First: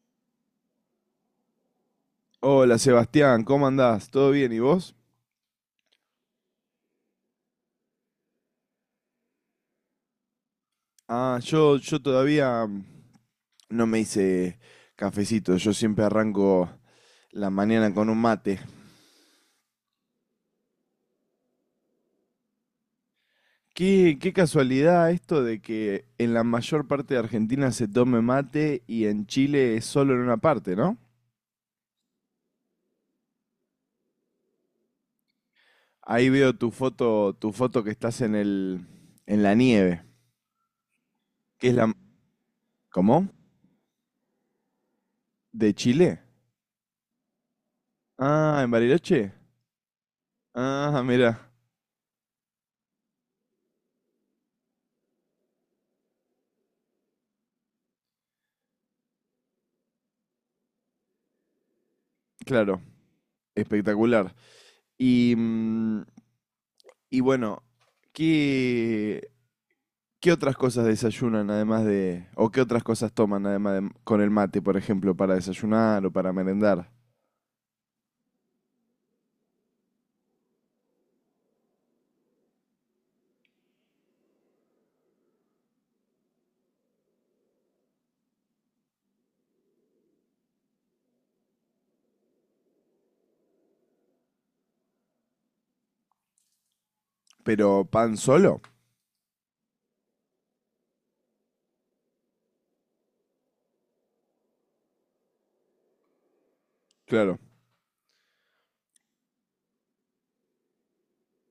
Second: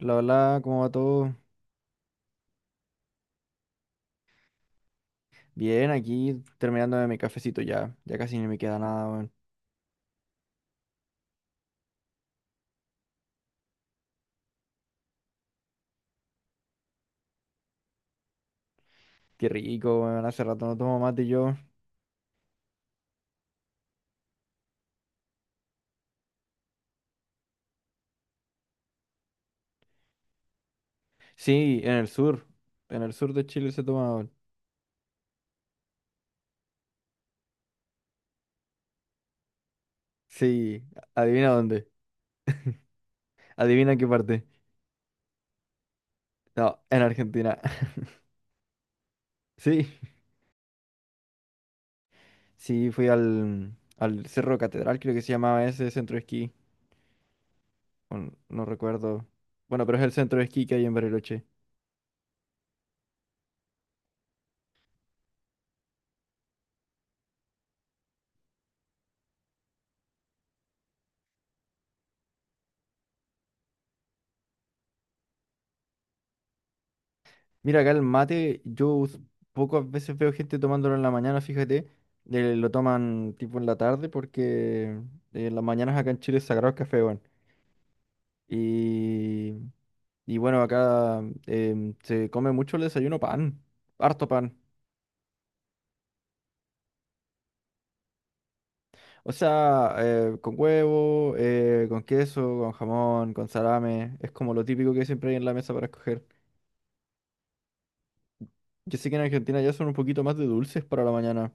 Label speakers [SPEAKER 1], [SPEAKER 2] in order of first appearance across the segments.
[SPEAKER 1] Hola, hola, ¿cómo va todo?
[SPEAKER 2] Hola Sebastián, ¿cómo andás? ¿Todo bien? ¿Y vos?
[SPEAKER 1] Bien, aquí terminando de mi cafecito ya. Ya casi ni me queda nada, weón.
[SPEAKER 2] Ah, yo todavía no me hice cafecito, yo siempre arranco la mañana con un mate.
[SPEAKER 1] Qué rico, weón. Hace rato no tomo mate yo.
[SPEAKER 2] Qué casualidad esto de que en la mayor parte de Argentina se tome mate y en Chile es solo en una parte, ¿no?
[SPEAKER 1] Sí, en el sur. En el sur de Chile se toma, weón.
[SPEAKER 2] Ahí veo tu foto que estás en en la nieve,
[SPEAKER 1] Sí, adivina
[SPEAKER 2] que es la...
[SPEAKER 1] dónde.
[SPEAKER 2] ¿Cómo?
[SPEAKER 1] Adivina qué parte.
[SPEAKER 2] ¿De Chile?
[SPEAKER 1] No, en Argentina.
[SPEAKER 2] Ah, ¿en Bariloche?
[SPEAKER 1] Sí,
[SPEAKER 2] Ah, mira,
[SPEAKER 1] sí, fui al Cerro Catedral, creo que se llamaba ese centro de esquí. No recuerdo. Bueno, pero es el centro de esquí que hay en Bariloche.
[SPEAKER 2] claro, espectacular. Y mm, Y bueno, ¿qué, ¿qué otras cosas desayunan además de, o qué otras cosas toman además de, con el mate, por ejemplo, para desayunar o para merendar?
[SPEAKER 1] Mira, acá el mate, pocas veces veo gente tomándolo en la mañana, fíjate, lo toman tipo en la tarde porque en las mañanas acá en Chile es sagrado el café, weón. Y, y bueno, acá se come mucho el desayuno pan, harto pan.
[SPEAKER 2] Pero pan solo,
[SPEAKER 1] O sea, con huevo, con queso, con jamón, con salame, es como lo típico que siempre hay en la mesa para escoger.
[SPEAKER 2] claro.
[SPEAKER 1] Yo sé que en Argentina ya son un poquito más de dulces para la mañana.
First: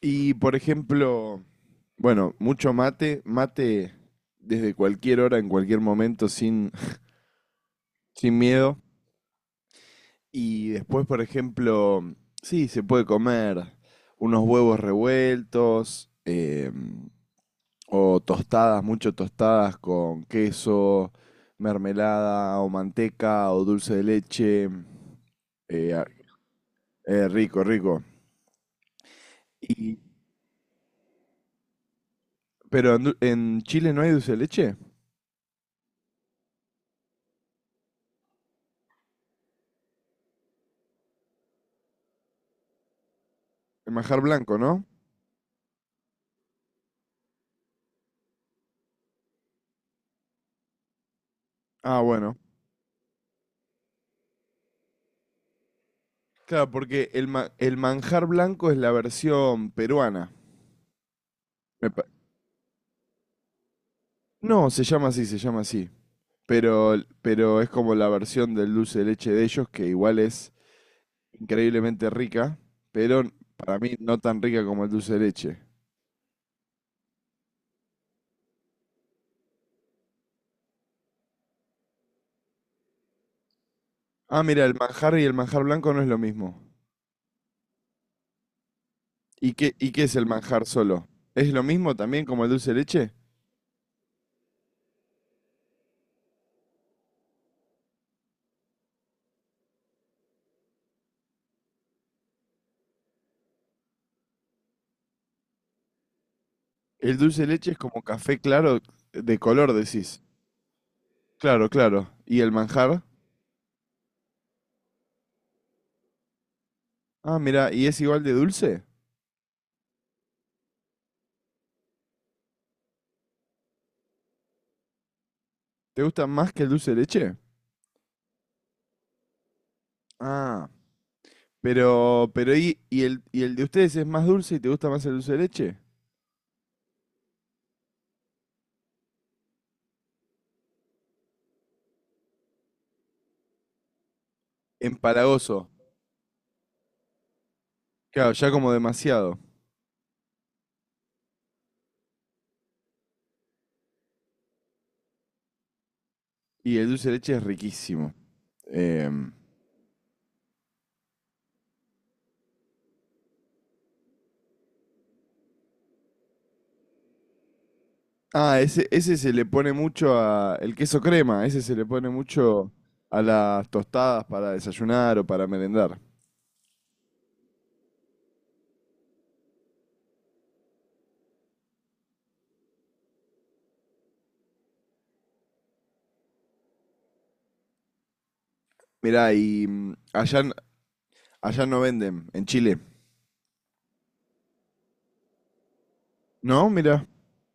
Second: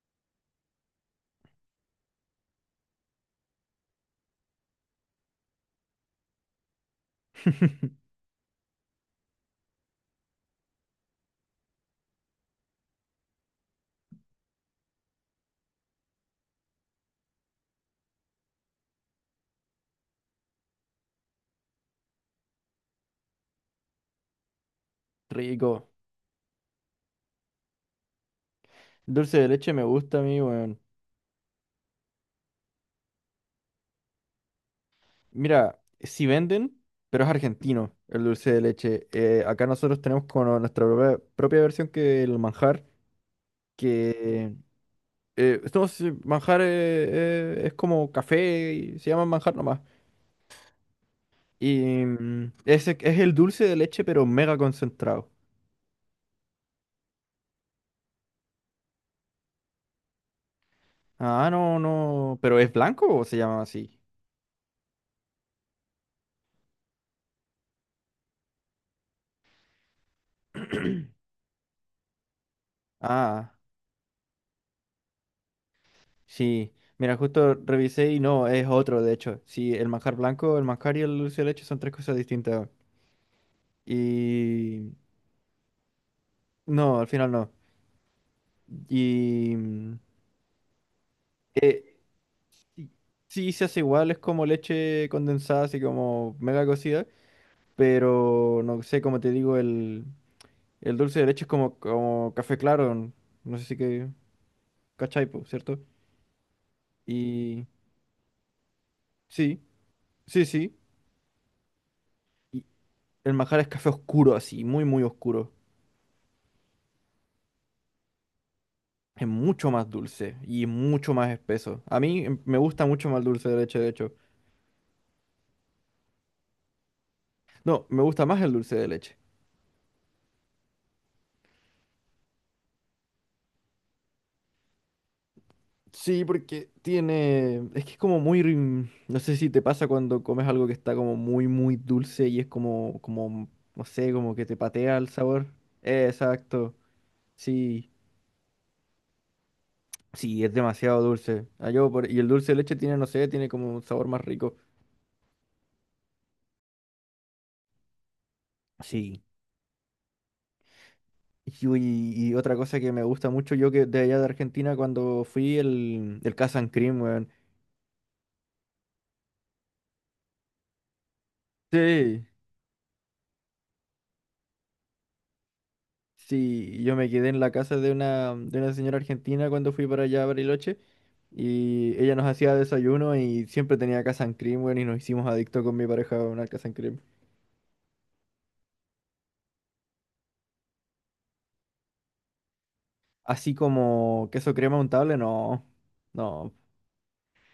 [SPEAKER 2] Y por ejemplo, bueno, mucho mate desde cualquier hora, en cualquier momento, sin miedo. Y después, por ejemplo, sí, se puede comer unos huevos revueltos, o tostadas, mucho tostadas con queso, mermelada o manteca o dulce de leche.
[SPEAKER 1] Rico.
[SPEAKER 2] Eh, a- rico, rico.
[SPEAKER 1] Dulce de leche me
[SPEAKER 2] Y,
[SPEAKER 1] gusta a mí, weón.
[SPEAKER 2] pero en Chile no hay dulce de leche.
[SPEAKER 1] Mira, si venden, pero es argentino el dulce de leche. Acá nosotros tenemos como nuestra propia versión que el manjar,
[SPEAKER 2] El manjar
[SPEAKER 1] que
[SPEAKER 2] blanco, ¿no?
[SPEAKER 1] manjar es como café y se llama manjar nomás.
[SPEAKER 2] Ah,
[SPEAKER 1] Y
[SPEAKER 2] bueno.
[SPEAKER 1] ese es el dulce de leche, pero mega concentrado.
[SPEAKER 2] Claro, porque el manjar blanco es la versión peruana.
[SPEAKER 1] Ah, no,
[SPEAKER 2] Me pa-
[SPEAKER 1] no, pero ¿es blanco o se llama así?
[SPEAKER 2] No, se llama así. Pero, pero es como la versión del dulce de leche de ellos, que igual es increíblemente rica, pero
[SPEAKER 1] Ah,
[SPEAKER 2] para mí no tan rica como el dulce de leche.
[SPEAKER 1] sí. Mira, justo revisé y no, es otro, de hecho. Sí, el manjar blanco, el manjar y el dulce de leche son tres cosas distintas.
[SPEAKER 2] Ah, mira, el
[SPEAKER 1] Y
[SPEAKER 2] manjar y el manjar blanco no es lo mismo.
[SPEAKER 1] no, al final no. Y
[SPEAKER 2] ¿Y
[SPEAKER 1] mm,
[SPEAKER 2] qué es el manjar solo? ¿Es lo mismo
[SPEAKER 1] eh,
[SPEAKER 2] también como el dulce de leche?
[SPEAKER 1] sí se hace igual, es como leche condensada, así como mega cocida, pero no sé, como te digo, el dulce de leche es como, como café claro, no sé si que cachai, po, ¿cierto?
[SPEAKER 2] El dulce de
[SPEAKER 1] Y
[SPEAKER 2] leche es como café claro de
[SPEAKER 1] sí,
[SPEAKER 2] color, decís.
[SPEAKER 1] sí, sí.
[SPEAKER 2] Claro, claro. ¿Y el
[SPEAKER 1] Y
[SPEAKER 2] manjar?
[SPEAKER 1] el manjar es café oscuro, así, muy, muy oscuro.
[SPEAKER 2] Ah, mira, ¿y es igual de dulce?
[SPEAKER 1] Es mucho más dulce y mucho más espeso. A mí me gusta mucho más el dulce de leche, de hecho.
[SPEAKER 2] ¿Te gusta más que el dulce de leche?
[SPEAKER 1] No, me gusta más el dulce de leche.
[SPEAKER 2] Ah, pero ¿y el, y el de ustedes es más dulce y te gusta más el dulce de leche?
[SPEAKER 1] Sí, porque tiene. Es que es como muy. No sé si te pasa cuando comes algo que está como muy, muy dulce y es como, como, no sé, como que te patea el sabor.
[SPEAKER 2] Empalagoso.
[SPEAKER 1] Exacto. Sí,
[SPEAKER 2] Claro, ya como demasiado.
[SPEAKER 1] sí, es demasiado dulce. Y el dulce de leche tiene, no sé, tiene como un sabor más rico.
[SPEAKER 2] Y el dulce de leche es riquísimo.
[SPEAKER 1] Sí.
[SPEAKER 2] Em,
[SPEAKER 1] Y, uy, y otra cosa que me gusta mucho, yo que de allá de Argentina, cuando fui el Casa and Cream, weón.
[SPEAKER 2] ah, ese se le pone mucho a... El queso crema, ese se le pone
[SPEAKER 1] Sí,
[SPEAKER 2] mucho a las tostadas para desayunar o para merendar.
[SPEAKER 1] sí, yo me quedé en la casa de una señora argentina cuando fui para allá a Bariloche. Y ella nos hacía desayuno y siempre tenía Casan Cream, weón, y nos hicimos adictos con mi pareja a una Casan Cream.
[SPEAKER 2] Mirá, allá, allá no venden, en Chile.
[SPEAKER 1] Así como queso crema untable, no. No.
[SPEAKER 2] ¿No? Mirá.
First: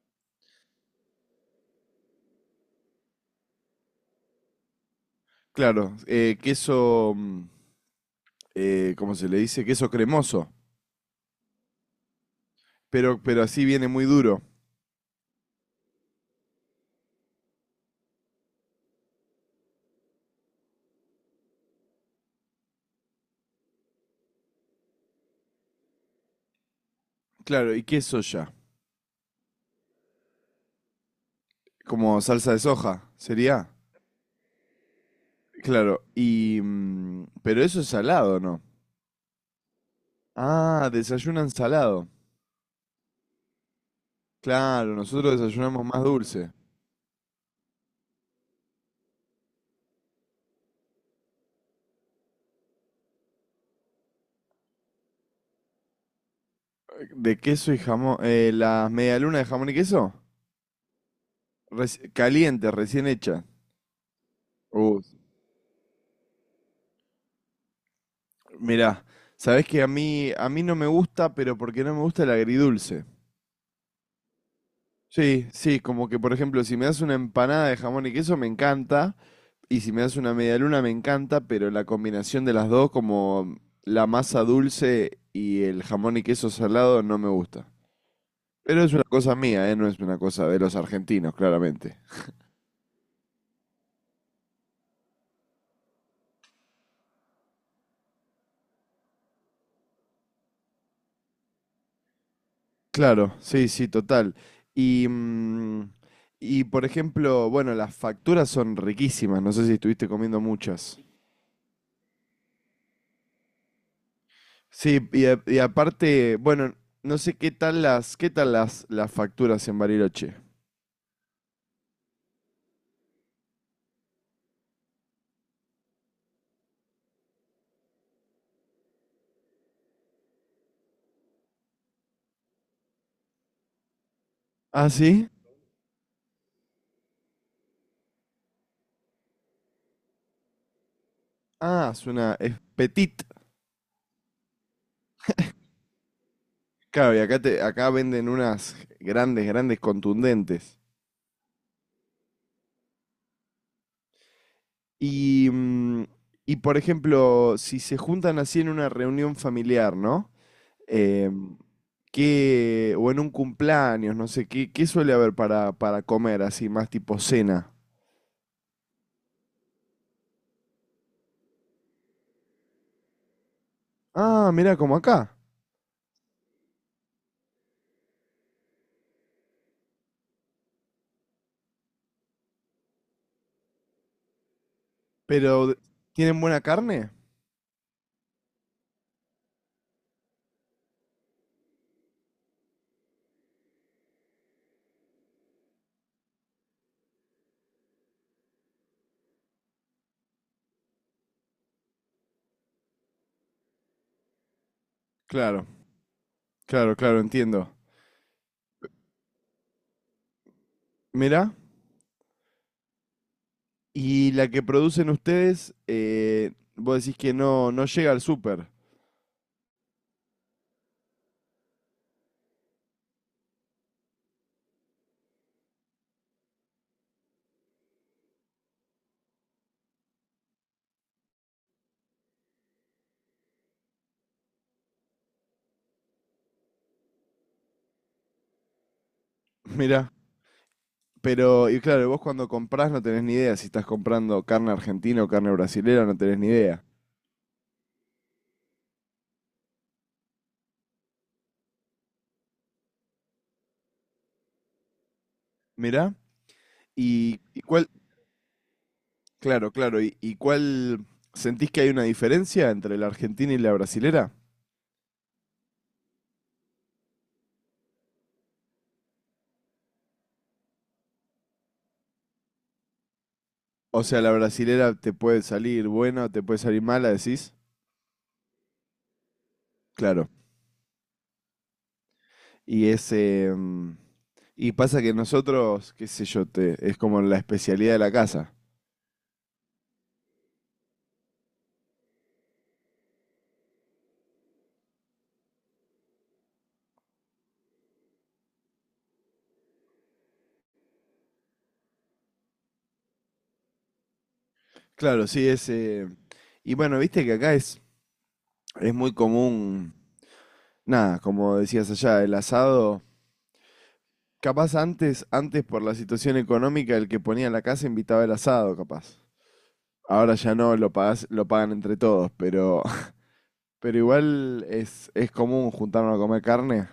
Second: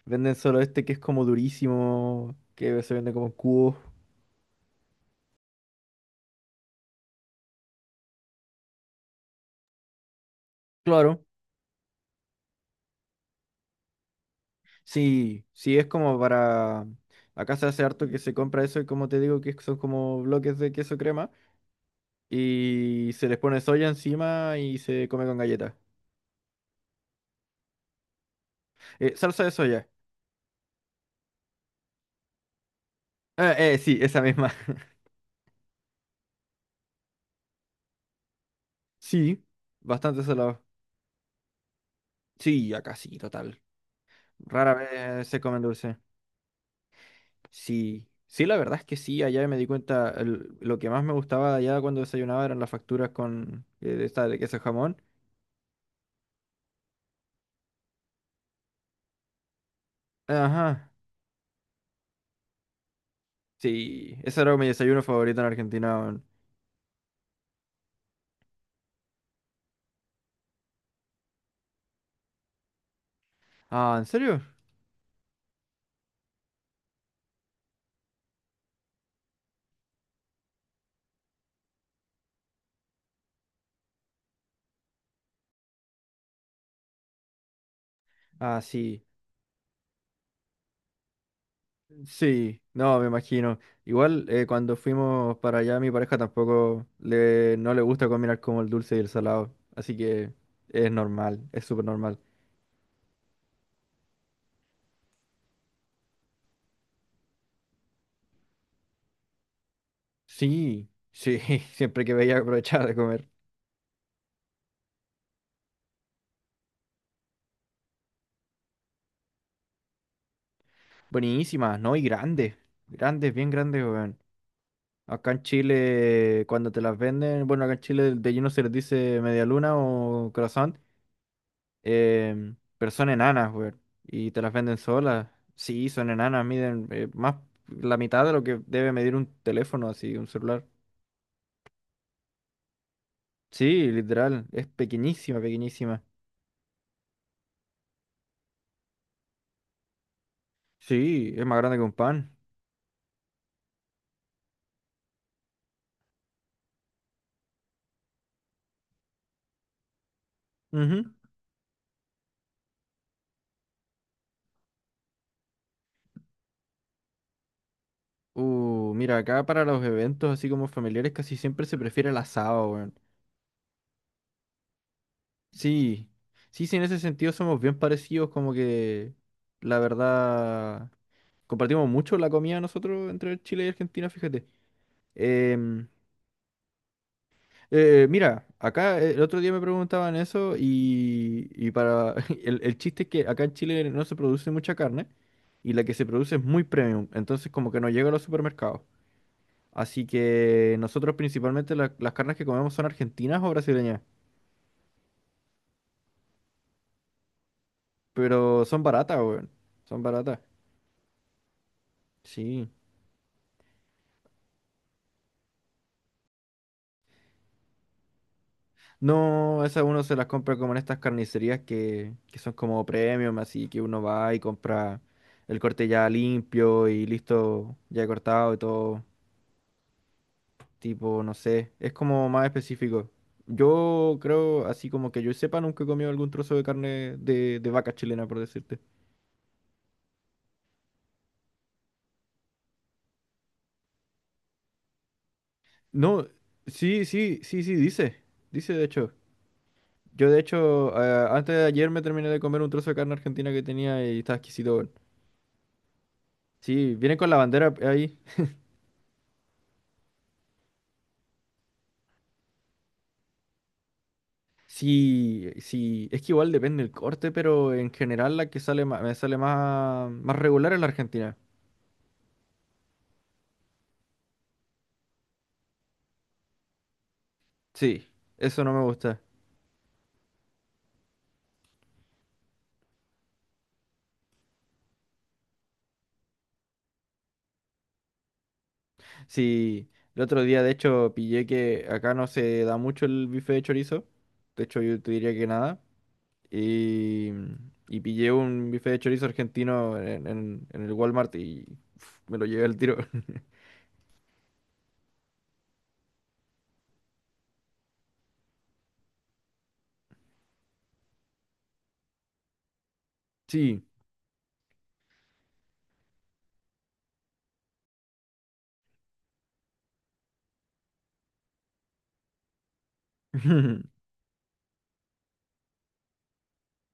[SPEAKER 1] Venden solo este que es como durísimo, que se vende como en cubos.
[SPEAKER 2] Claro, queso, ¿cómo se le dice? Queso cremoso,
[SPEAKER 1] Claro,
[SPEAKER 2] pero así viene muy duro.
[SPEAKER 1] sí, sí es como para... Acá se hace harto que se compra eso y como te digo que son como bloques de queso crema y se les pone soya encima y se come con galletas.
[SPEAKER 2] Claro, ¿y qué es soya?
[SPEAKER 1] Salsa de soya.
[SPEAKER 2] Como salsa de soja,
[SPEAKER 1] Ah,
[SPEAKER 2] sería.
[SPEAKER 1] sí, esa misma.
[SPEAKER 2] Claro, pero eso es salado, ¿no?
[SPEAKER 1] Sí, bastante salado.
[SPEAKER 2] Ah, desayunan salado.
[SPEAKER 1] Sí, acá sí, total. Rara
[SPEAKER 2] Claro,
[SPEAKER 1] vez se
[SPEAKER 2] nosotros
[SPEAKER 1] comen
[SPEAKER 2] desayunamos
[SPEAKER 1] dulce.
[SPEAKER 2] más dulce.
[SPEAKER 1] Sí, sí, la verdad es que sí, allá me di cuenta, lo que más me gustaba allá cuando desayunaba eran las facturas con de esta de queso jamón.
[SPEAKER 2] De queso y jamón. Las medialunas de jamón y queso.
[SPEAKER 1] Ajá,
[SPEAKER 2] Caliente, recién hecha.
[SPEAKER 1] sí, ese era mi
[SPEAKER 2] Uh,
[SPEAKER 1] desayuno favorito en Argentina. Weón.
[SPEAKER 2] mirá, sabés que a mí no me gusta, pero porque no me gusta el agridulce.
[SPEAKER 1] Ah, ¿en serio?
[SPEAKER 2] Sí, sí, como que por ejemplo, si me das una empanada de jamón y queso, me encanta. Y si me das una medialuna, me encanta, pero la combinación de las dos, como la masa dulce y el jamón y queso salado, no me gusta.
[SPEAKER 1] Ah,
[SPEAKER 2] Pero es
[SPEAKER 1] sí,
[SPEAKER 2] una cosa mía, ¿eh? No es una cosa de los argentinos, claramente.
[SPEAKER 1] sí, no, me imagino. Igual cuando fuimos para allá, mi pareja tampoco le, no le gusta combinar como el dulce y el salado, así que es normal, es súper normal.
[SPEAKER 2] Claro, sí, sí, total. Y, mm, y por ejemplo, bueno, las facturas son riquísimas, no sé si estuviste comiendo
[SPEAKER 1] Sí,
[SPEAKER 2] muchas.
[SPEAKER 1] sí, siempre que veía aprovechaba de comer.
[SPEAKER 2] Sí, y aparte, bueno, no sé las facturas en Bariloche.
[SPEAKER 1] Buenísimas, ¿no? Y grandes, grandes, bien grandes, weón. Acá en Chile, cuando te las venden, bueno, acá en Chile de lleno se les dice media luna o croissant, pero son enanas, weón. Y te las venden
[SPEAKER 2] Ah,
[SPEAKER 1] solas.
[SPEAKER 2] sí.
[SPEAKER 1] Sí, son enanas, miden más la mitad de lo que debe medir un teléfono, así, un celular.
[SPEAKER 2] Ah, es una es petit.
[SPEAKER 1] Sí, literal, es pequeñísima, pequeñísima.
[SPEAKER 2] Claro, y acá acá venden unas grandes, grandes contundentes.
[SPEAKER 1] Sí, es más grande que un pan.
[SPEAKER 2] Y, mm, y por ejemplo, si se juntan así en una reunión familiar, ¿no?
[SPEAKER 1] Ujú.
[SPEAKER 2] Em, ¿qué- o en un cumpleaños, no sé, ¿qué suele haber para comer así, más tipo cena?
[SPEAKER 1] Mira, acá para los eventos así como familiares casi siempre se prefiere el asado, weón.
[SPEAKER 2] Ah, mira, como acá.
[SPEAKER 1] Sí, sí, sí, en ese sentido somos bien parecidos, como que la verdad compartimos mucho la comida nosotros entre Chile y Argentina, fíjate.
[SPEAKER 2] Pero,
[SPEAKER 1] Em,
[SPEAKER 2] ¿tienen buena carne?
[SPEAKER 1] Mira, acá el otro día me preguntaban eso y para el chiste es que acá en Chile no se produce mucha carne y la que se produce es muy premium, entonces como que no llega a los supermercados. Así que nosotros principalmente las carnes que comemos son argentinas o brasileñas,
[SPEAKER 2] Claro, claro, claro, entiendo.
[SPEAKER 1] pero son baratas, weón. Son baratas.
[SPEAKER 2] Mira,
[SPEAKER 1] Sí.
[SPEAKER 2] y la que producen ustedes, vos decís que no llega al súper.
[SPEAKER 1] No, esas uno se las compra como en estas carnicerías que son como premium, así que uno va y compra el corte ya limpio y listo, ya cortado y todo. Tipo, no sé, es como más específico. Yo creo, así como que yo sepa, nunca he comido algún trozo de carne de vaca chilena, por decirte.
[SPEAKER 2] Mira. Pero, y claro, vos cuando comprás no tenés ni idea si estás comprando carne argentina o carne brasilera, no
[SPEAKER 1] No,
[SPEAKER 2] tenés ni idea.
[SPEAKER 1] sí, sí, sí, sí, dice. Dice, de hecho. Yo de hecho, antes de ayer me terminé de comer un trozo de carne argentina que tenía y estaba exquisito. Weón.
[SPEAKER 2] Mirá.
[SPEAKER 1] Sí, viene con la
[SPEAKER 2] Y
[SPEAKER 1] bandera
[SPEAKER 2] cuál?
[SPEAKER 1] ahí.
[SPEAKER 2] Claro, claro. Y cuál? ¿Sentís que hay una diferencia entre la argentina y la brasilera?
[SPEAKER 1] Sí, sí, es que igual depende el corte, pero en general la que sale me sale más, más regular es la argentina.
[SPEAKER 2] O sea, la brasilera te puede salir buena o te puede salir mala, decís.
[SPEAKER 1] Sí, eso no me gusta.
[SPEAKER 2] Claro. Y ese. Y pasa que nosotros, qué sé yo, te, es como la especialidad de la casa.
[SPEAKER 1] Sí, el otro día de hecho pillé que acá no se da mucho el bife de chorizo. De hecho yo te diría que nada. Y, y pillé un bife de chorizo argentino en el Walmart y uf, me lo llevé al tiro.
[SPEAKER 2] Claro, sí, ese. Y bueno, viste que acá es muy común nada, como decías allá, el asado.
[SPEAKER 1] Sí.
[SPEAKER 2] Capaz antes por la situación económica, el que ponía la casa invitaba el asado, capaz. Ahora ya no, lo pagan entre todos, pero, pero igual es común juntarnos a comer carne.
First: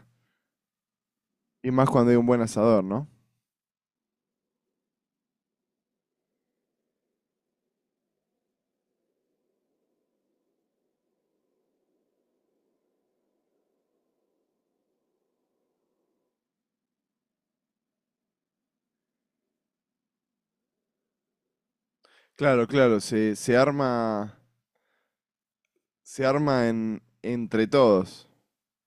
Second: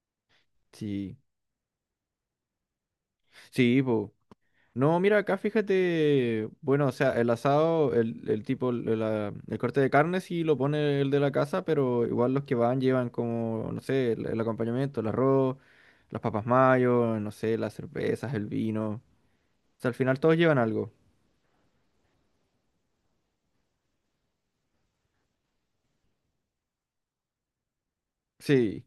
[SPEAKER 1] Sí,
[SPEAKER 2] Y más cuando hay un buen asador, ¿no?
[SPEAKER 1] sí, po. No, mira, acá fíjate, bueno, o sea, el asado, el tipo, el corte de carne sí lo pone el de la casa, pero igual los que van llevan como, no sé, el acompañamiento, el arroz, las papas mayo, no sé, las cervezas, el vino. O sea, al final todos llevan algo.
[SPEAKER 2] Claro, claro, se arma entre todos.
[SPEAKER 1] Sí,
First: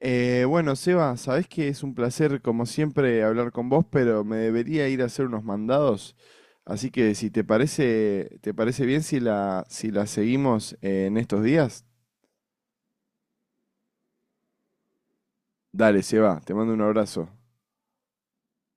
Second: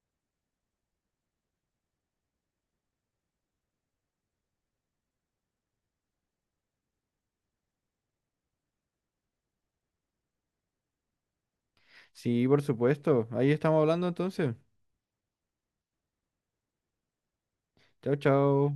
[SPEAKER 2] Bueno, Seba, sabés que es un placer, como siempre, hablar con vos, pero me debería ir a hacer unos mandados. Así que si te parece, te parece bien si si la seguimos en estos días,
[SPEAKER 1] sí, por supuesto. Ahí estamos hablando entonces.
[SPEAKER 2] dale, Seba, te mando un abrazo.
[SPEAKER 1] Chao, chao.